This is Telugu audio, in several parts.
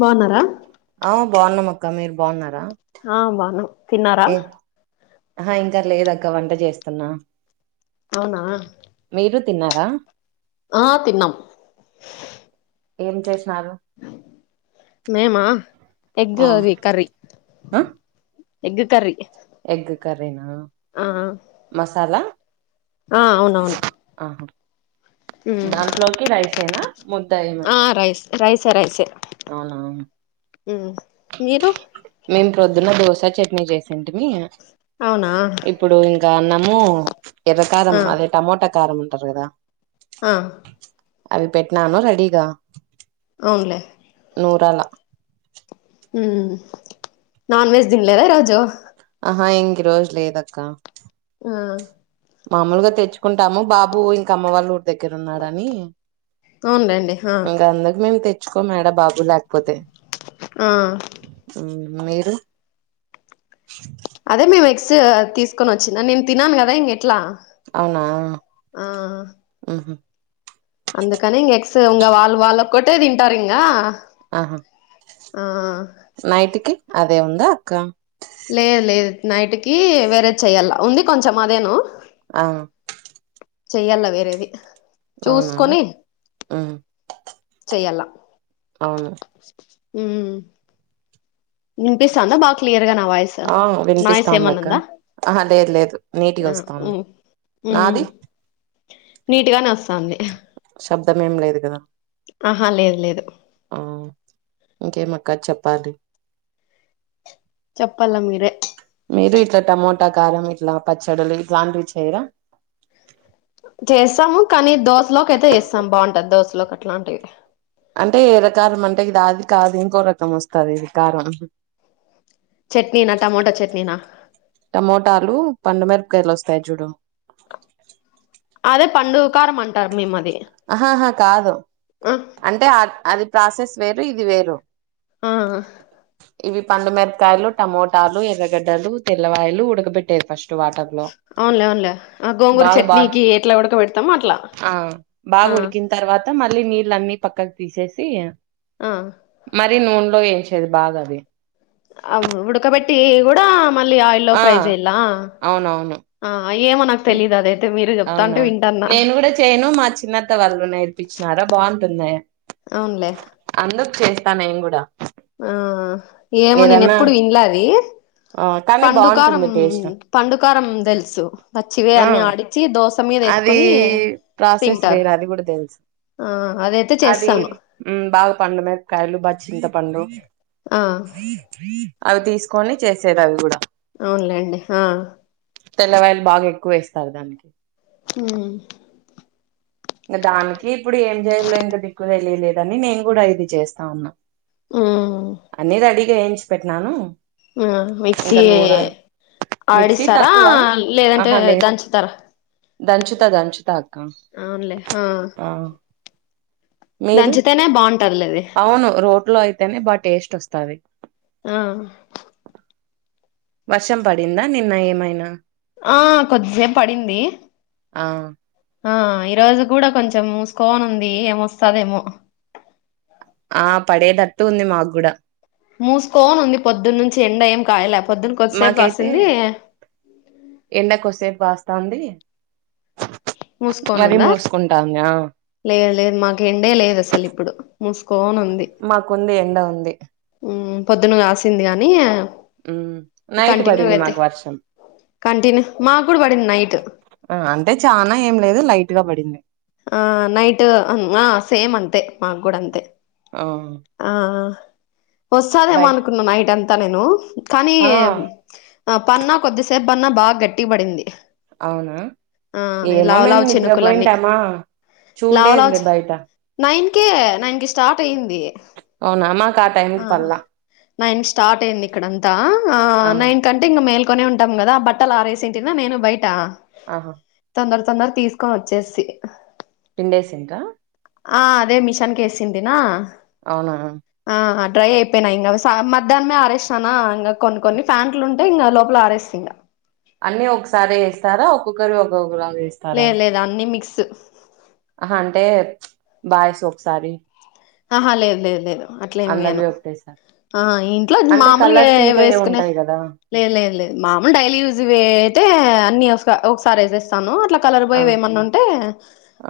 బాగున్నారా బాగున్నా మక్క మీరు బాగున్నారా ఆ బావున్నాం తిన్నారా ఏ ఆహా ఇంకా లేదక్క వంట చేస్తన్నా అవునా తిన్నారా ఆ తిన్నాం ఏం చేసినారు మేమా ఎగ్ ఆ అది కర్రీ ఆ ఎగ్ కర్రీ ఎగ్ కర్రీనా ఆ మసాలా ఆ అవునవును ఆహా ఉమ్ దాంట్లోకి రైస్ ఏనా ముద్ద ఆ ఏమైనా రైస్ రైసే అవునా హ్మ్ మీరు మేము ప్రొద్దున్న దోసా చట్నీ చేసేంటిమి అవునా ఇప్పుడు ఇంకా అన్నము ఎర్ర కారం ఆ అదే టమోటొ కారంమంటరు కదా ఆ అవి పెట్ నను రెడిగా అవునులే నూరాల ఉ నాన్ వెజ్ తినలేదా ఈ రోజు ఆహా ఇంక రోజు లేదక్క ఆ మాముూలుగా తెచ్చుకుంటాము బాబు ఇంక అమ్మ వాళ్ళు దగ్గర ఉన్నాడని అవునులేండి ఆ ఇంకా అందుకు మేము తెచ్ చ్చుకోమేడ బాబు లేకపోతే ఆ మీరు అదే మేము ఎక్స్ట్ తీసుకొని వచ్చింన నేను తినను కదా ఇంక ఎట్లా అవునా అందుకనీ ఇంగ ఎక్స్ వాళ వాళ్ళ కొటే తింటారింగ ఆహా నైట్కి అదే ఉందా అక్క లేదు లేదు నైట్ కి వేరే చెయ్యాల ఉంది కొంచెం అదేను ఆ చెయ్యాల వేరేది అవునా చూసుకొని ఉమ్ చెయ్యాల అవును ఉ వినిపిస్తంద [unintelligible] నా వయిస్ ఆ నాయిస్ వినిపిస్తాంది ఏమన్నా అక్క ఉందా ఆహా లేదు లేదు నీటిగా వస్తాంది ఉ నాది నీట్గానే వస్తంది శబ్దం ఏం లేదు కదా ఆహా లేదు లేదు ఆ ఇంకేం అక్క చెప్పాలి చప్పల మీరే మీరు ఇట్లా టమోటా కారం ఇట్లా పచ్చడిలు ఇట్లాంటివి చేయరా చేస్తాము కానీ దోశలోకి అయితే చేస్తాం [unintelligible] అట్లాంటివి అంటే ఎర్ర కారం అంటే ఇది అది కాదు ఇంకో రకం వస్తది ఇది కారం చట్నీనా టమోటా చట్నీనా టమోటాలు పండు [unintelligible] కాయలు వస్తాయి చూడు అదే పండు కారం అంటారు మి ఆహాహా కాదు అంటే అది ప్రాసెస్ వేరు ఇది వేరు ఆ ఇవి పండుమిరపకాయలు టమోటాలు ఎర్రగడ్డలు తెల్లవాయలు ఉడకబెట్టేవి ఫస్ట్ వాటర్ లో అవున్లే అవున్లే ఆ గోంగూరు బాగా బా చట్నీకి ఎట్లా ఉడకబెడతామో అట్లా బాగ ఆ ఉడికిన తర్వాత మళ్ళీ నీళ్ళ అన్నీ పక్కకు తీసేసి ఆ నూనెలో వేంచేది బాగా అది ఆ ఉుడకబెట్టి కూడ మళ్ళీ ఆయిల్ ఆ ఫ్రై చేయాలా అవునవును ఏమో నాకు తెలీదు అదైతే మీరు చెప్తాంటే అవునా వింటాన్నా నేను కూడా చేయను మా చిన్నత్త వాళ్ళు నేర్పించినారు బాగుంటుంది అవునులే అందుకు చేస్తా నేను కూడ ఆ ఏమో నేను ఎప్పుడు విన్ల అది ఆ, కానీ పండుకారం బాగుంటుంది టేస్ట్ పండుకారం తెలుసు పచ్చివే ఆ అన్ని ఆడిచి దోస అది ప్రాసెస్ వేరు అది కూడ తెలుసు ఆ అదైతే అది చేస్తాను బాగ పండు మేరీపకాయలు బాగా చింత పం డు ఆ అవి తీసుకొని చేసేది అవి కూడా అవునులేండి ఆ తెల్లవాయలు బాగా ఎక్కువ వేస్తారు దానికి ఉమ్ ఇంక దానికి ఇప్పుడు ఏం చేయలో ఇంక దిక్కు తెలియలేదని నేను కూడా ఇది చేస్తా ఉన్నా ఉమ్ అన్నీ రెడీగా వేయించి పెట్టినాను ఆ మిక్సి ఇంకా నూరాలు మిక్సీ ఆడిస్తారా తక్కువ లేదంటే ఆహా లేదు దంచుతారా దంచుతా దంచుతా అక్క అవునులే ఆ మీరు దంచుతానే బాగుంటది లే అవును రోట్లో అయితేనే బా టేస్ట్ వస్తది ఆ వర్షం పడిందా నిన్న ఏమైనా ఆ కొద్దిసేపు పడింది ఆ ఆ ఈ రోజు కూడా కొంచెం మూసుకోను ఉంది ఏమొస్తదొ ఏమో ఆ పడేదట్టు ఉంది మాకు గూడా మూసుకోని ఉంది పొద్దున్న నుంచి ఎండ ఏం కాయలా పొద్దున్న కొద్దిసేపు మాకైతే కాసింది ఎండ కోసేపు కాస్తాంది మూసుకోని మరి ఉందా మూసుకుంటాంది లేదు లేదు మాకు ఎండే లేదు అసలు ఇప్పుడు మూసుకోని ఉంది మాకుంది ఎండ ఉంది పొద్దున్న కాసింది గానీ ఉమ్ నైట్ పడింది మాకు వర్షం కంటిన్యూ మా కూడా పడింది నైట్ ఆ అంటే చానా ఏం లేదు లైట్ గా పడింది ఆ నైట్ ఆ సేమ్ అంతే మాగ్ గూడ అంతే ఆ ఆ ఆ వస్తాదేమో బయట అనుకున్నా నైట్ అంతా నేను కానీ ఆ ఆ పన్నా కొద్ది సేప్ సేప్బ్బన్న బాగా గట్టిగ పడింది అవునా ఆ ఈ ఏమో లావు మేము లావు చినుకులన్నీ నిద్రపోయింటామా చూళ్ళేదులే బయట నైన్కే నైన్ కి స్టార్ట్ అయింది అవునా మాకు టైం ఆ కి పల్లా నైన్ స్టార్ట్ అయింది ఇక్కడంతా ఆ నైన్ కంటే ఇంకా మెల్ కోనే ఉంటాం కదా బట్టలు ఆరేసింటినా నేను బయట ఆహా తొందర తొందర తీసుకొని వచ్చేస్తి పిండేసింకా ఆ అదే మిషన్ కేసింటినా అవునా ఆ డ్రై అయిపోయినాయి ఇంగా సా మధ్యాహ్నమే ఆరేస్తానా ఇంకా కొన్ని కొన్ని ఫ్యాంట్లు ఉంటే ఇంకా లోపల ఆరేస్తి ఇంగా అన్ని ఒకసారే వేస్తారా ఒక్కొక్కరు ఒక్కొక్కరా లేదు లేదు అన్ని మిక్స్ ఆహా అంటే బాయ్సవి ఒకసారి ఆహా లేదు లేదు లేదు అట్లే ఏమి వేయను అందర్వీ ఒకటే సారి ఆ ఇంట్లో మ్ మామూలుగా ఏ వేసుకునే ఉంటాయి కదా లేదు లేదు లేదు మాములు డైలీ యూజ్వే అయితే అన్ని ఒక ఒకసారి వేసేస్తాను అట్లా కలర్ ఆ బోయేవేమన్నా ఉంటే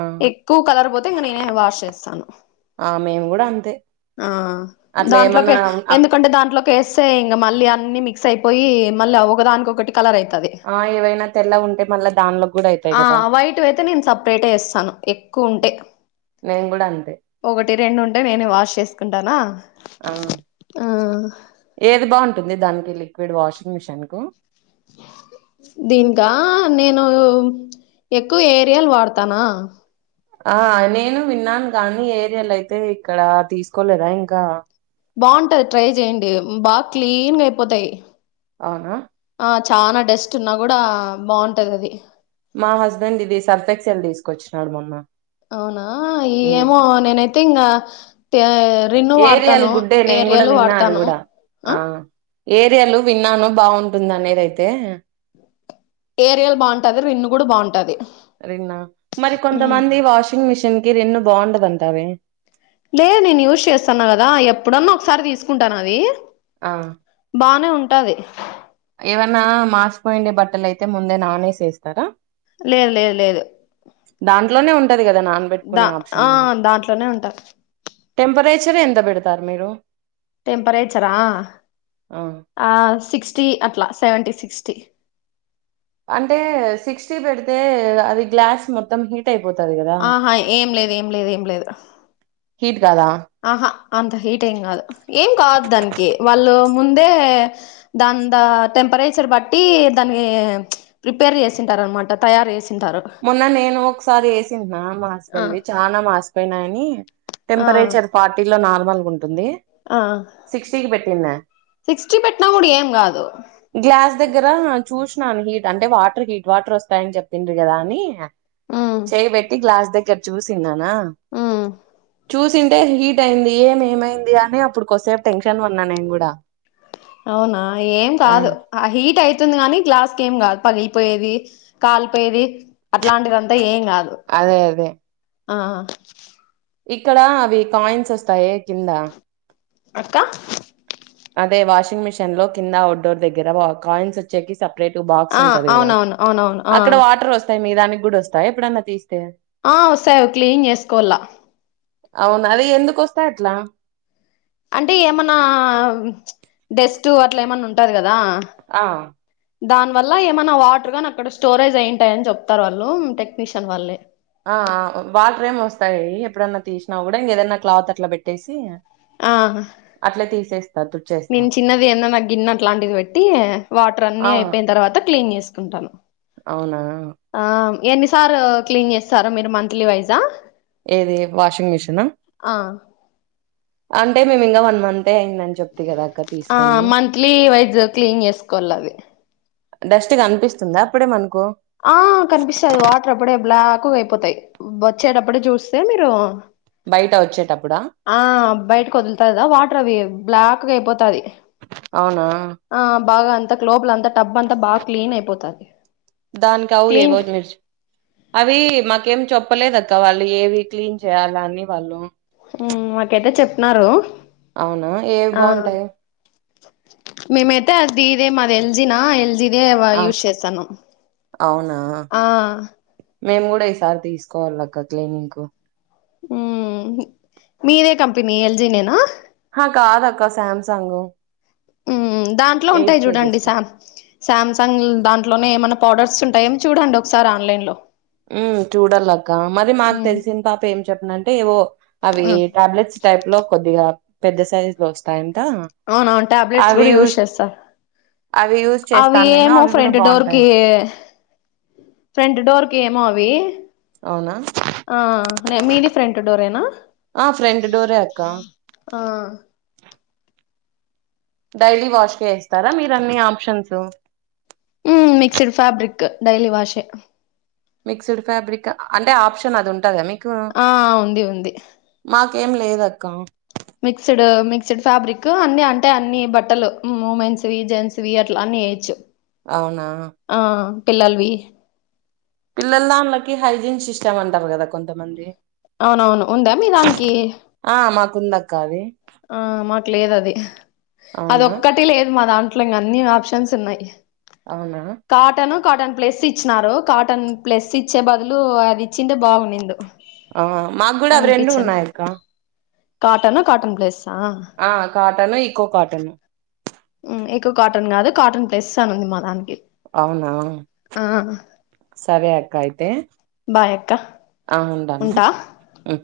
ఆ ఎక్కువ కలర్ పోతే ఇంగా నేనే వాష్ చేస్తాను ఆ మేము కూడా అంతే ఆ అట్లా ఏమన్నా దాంట్లోకి అప్ ఎందుకంటే దాంట్లోకేస్తే ఇంగా మళ్ళీ అన్ని మిక్స్ అయిపోయి మళ్ళీ ఒకదానికొకటి కలర్ అయితది ఆ ఏవైనా తెల్లగా ఉంటే మళ్ళా దానిలో కూడా అయితాయి కదా వైటు వైతే నేను సపరేట్ ఏస్తాను ఎక్కువ ఉంటే నేను గూడ అంతే అంటే నేనే వాష్ చేసుకుంటానా ఆ ఆ ఏది బాగుంటుంది దానికి లిక్విడ్ వాషింగ్ మిషన్ కు దీనికా నేను ఎక్కువ ఏరియల్ వాడతానా ఆ నేను విన్నాను గానీ ఏరియల్ అయితే ఇక్కడ తీసుకోలేదా ఇంకా బాగుంటది ట్రై చేయండి బాగా క్లీన్ గా అయిపోతాయి అవునా ఆ చానా డస్ట్ ఉన్నా కూడా బాగుంటది అది మా హస్బెండ్ ఇది సర్ఫ్ ఎక్సెల్ తీసుకొచ్చినాడు మొన్న అవునా ఉమ్. ఏమో నేనైతే ఇంగా త రిన్ను ఏరియల్ వాడతాను గుడ్డే ఏ నేను కూడా రియలు విన్నా అది వాడతాను కూడా ఆ ఏరియలు విన్నాను బాగుంటుంది అనేదైతే ఏరియలు బాగుంటాది రిన్ను కూడా బాగుంటాది రిన్నా మరి కొంతమంది వాషింగ్ మిషిన్ కి రిన్ను బాగుండదంటారే లే నేను యూస్ చేస్తాన్నా కదా ఎప్పుడన్నా ఒకసారి తీసుకుంటాను అది ఆ బానే ఉంటాది ఏవన్నా మాస్పోయిండి బట్టలు అయితే ముందే నానేసేస్తారా లేదు లేదు లేదు దాంట్లోనే ఉంటది కదా నానబెట్టుకునే దా ఆప్షన్ ఆ కూడా దాంట్లోనే ఉంటా టెంపరేచర్ ఎంత పెడతారు మీరు టెంపరేచరా ఆ ఆ సిక్స్టీ అ ట్లా సెవెంటీ సిక్స్టీ అంటే సిక్స్టీ పెడితే అది గ్లాస్ మొత్తం హీట్ అయి ఆహా ఏం లేదు ఏం లేదు ఏం లేదు కదా ఆహా అంత హీట్ ఏం కాదు ఏం కాదు దానికి వాళ్ళు ముందే దందా టెం పరేచర్ బట్టి దానికి ప్రీపేర్ చేసుంటారు అన్నమాట తయారు చేసి మొన్న నేను ఒకసారి వేసినా ఆ మాసిపోయనవీ చాల మాసిపొయ్యినయిని ఆ టెంపరేచర్ ఫార్టీ లో నార్మల్ గా ఉంటుంది ఆ సిక్స్టీ కి పెట్టిన సిక్స్టీ పెట్టినా కూడా ఏం కాదు గ్లాస్ దగ్గర చూసి హీట్ అంటే వాటర్ హీట్ వాటర్ వస్తాయని చెప్పిండ్రు కదా అని ఉమ్ చేయి పెట్టి గ్లాస్ దగ్గ ఇక్కడ చూసిన్నానా ఉమ్ చూసింటే హీట్ అయింది ఏం ఏమైంది అని అప్పుడు కొద్దిసేపు టెన్షన్ పన్నా నేను కూడా అవునా ఏం కాదు ఆ హీట్ అయితుంది గాని గ్లాస్ కేమీ కాదు పగిలి పోయేది కాలి పోయేది అట్లాంటిదంతా ఏం కాదు అదే అదే ఆ ఇక్కడ అవి కాయిన్స్ వస్తాయే కింద అక్క అదే వాషింగ్ మిషిన్ లో కింద అఔట్డోర్ దగ్గర వా కాయిన్స్ వచ్చేకి సపరేట్ బాక్స్ ఆ ఉంటది కదా అవునవును అవునవును ఆ అక్కడ వాటర్ వస్తాయి మీ దానికి కూడా వస్తాయి ఎప్పుడన్నా తీస్తే ఆ వస్తాయి అవి క్లీన్ చేసుకోవాల అవునా అదే ఎందుకొస్తాయి అట్లా అంటే ఏమన్నా డస్ట్ అట్ల ఏమన్నా ఉంటది కదా ఆ ఆ దాని వల్ల ఏమైనా వాటర్ గాని అక్కడ స్టోరేజ్ అయింటాయ్ అని చెప్తారు వాళ్ళు టెక్నీషియన్ వాళ్ళే ఆ వాటర్ ఏమో వస్తాయి ఎప్పుడన్నా తీసినా కూడా ఇంక ఏదైన క్లాత్ అట్లా పెట్టేసి ఆ అట్లా తీసేస్త నేను చిన్నది ఏదన్న గిన్నె అట్లాంటిది పెట్టి వాటర్ ఆ అన్ని అయిపోయిన తర్వాత క్లీన్ చేస్తాను ఉంటాను అవునా ఎన్నిసార్ క్లీన్ చేస్తారు మీరు మంత్లీ వైజా ఏది వాషింగ్ మిషిన్ నా ఆ అంటే మేము ఇంకా వన్ మంత్ అంతే అయిందని చెప్తే కదా అక్క ఆ తీసుకొని మంత్లీ వైజ్ క్లీన్ చేసుకోవాలి అవి డస్ట్ కనిపిస్తుందా అప్పుడే మనకు ఆ కనిపిస్తది వాటర్ అప్పుడే బ్లాక్ తక్కువైపోతాయి వచ్చేటప్పుడు చూస్తే మీరు బయట వచ్చేటప్పుడా ఆ బయటకి వదులుతారు గా వాటర్ అవి బ్లాక్ అయిపోతాది అవునా ఆ బాగా అంతాక లోపల అంతా టబ్బ అంతా బాగా క్లీన్ అయిపోతుంది దానికి అవు ఏ రోజు మర్చు అవి మాకేం చెప్పు చెప్పలేదక్క వాళ్ళు ఏవి క్లీన్ చేయాల అని వాళ్ళు హుమ్ మాకైతే చెప్పినరు అవునా ఏవి బాగుంటాయి మేమైతే అది ఇదే మాది ఎల్జీనా ఎల్జీ ఆ [unintelligible] యూస్ చేస్తాన్నాం అవునా ఆ మేము కూడా ఈసారి తీసుకోవాలక్క క్లీనింగ్ కు హమ్ మీదే కంపెనీ ఎల్ జీ నేనా హ కాదాక్క సామ్సంగ్ ఉమ్ దాంట్లో ఎయిట్ ఉంటాయి చూడండి కేజెస్ సా సామ్సంగ్ దాంట్లోనే ఏమైనా ప్రోడక్ట్స్ ఉంటాయేమో చూడండి ఒకసారి ఆన్లైన్ లో హుమ్ చూడలక్క మరి మాకు ఉమ్ తెలిసింది పాప ఏం చెప్పింది అంటే ఏవో అవి ఉమ్ టాబ్లెట్స్ టైప్ లో కొద్దిగా పెద్ద సైజ్ లో వస్తాయి అవున అవును ట్యాబ్లెట్స్ కూడా యూజ్ చేస్తారు అవి యూజ్ అవి చేస్తాను నేను ఏమో అవి కూడా ఫ్రంట్ బాగుంటాయి డోర్కి ఫ్రంట్ డోర్ ఏమో అవి అవునా ఆ మీది ఫ్రంట్ డోరే నా ఆ ఫ్రెంట్ డోరే అక్క ఆ డైలీ వాష్గా ఇస్తారా మీరు అన్ని ఆప్షన్స్ మిక్స్డ్ ఫాబ్రిక్ డైలీ వాష్షే మిక్స్డ్ ఫ్యాబ్రిక్ అంటే ఆప్షన్ అది ఉంటదా మీకు ఆ ఉంది ఉంది ఏం లేదక్క మిక్స్డ్ మిక్స్డ్ ఫ్యాబ్రిక్ అన్ని అంటే అన్ని బట్టలు మూమెన్స్వి జెంట్స్వి అట్లా అ అన్ని ఎయ్యచ్చు అవునా పిల్లలవి పిల్లల దాళ్ళకి హైజీన్ సిస్టమ్ అంటారు కదా కొంతమంది అవునవును ఉందా మీ దానికి ఉందక్క అవి ఆ మాకు లేదు అది అది అవునా ఒక్కటి లేదు మా దాట్ దాంట్లో ఇంకా అన్ని ఆప్షన్స్ ఉన్నాయి అవునా కాటన్ కాటన్ ప్లస్ ఇచ్చినారు కాటన్ ప్లస్ ఇచ్చే బదులు అది ఇచ్చింటే బాగునిండు ఆ మాకు కూడా అవి రెండూ అనిపించాను ఉన్నాయక్క కాటన్ కాటన్ ప్లేస్ ఆ కాటన్ ఈకో కాటన్ ఇ క కాటన్ కాదు కాటన్ ప్లెస్ అని ఉంది మా దానికి అవునా ఆ సరే అక్క అయితే బాయ్ అక్క ఆ ఉండను ఉంటా ఉ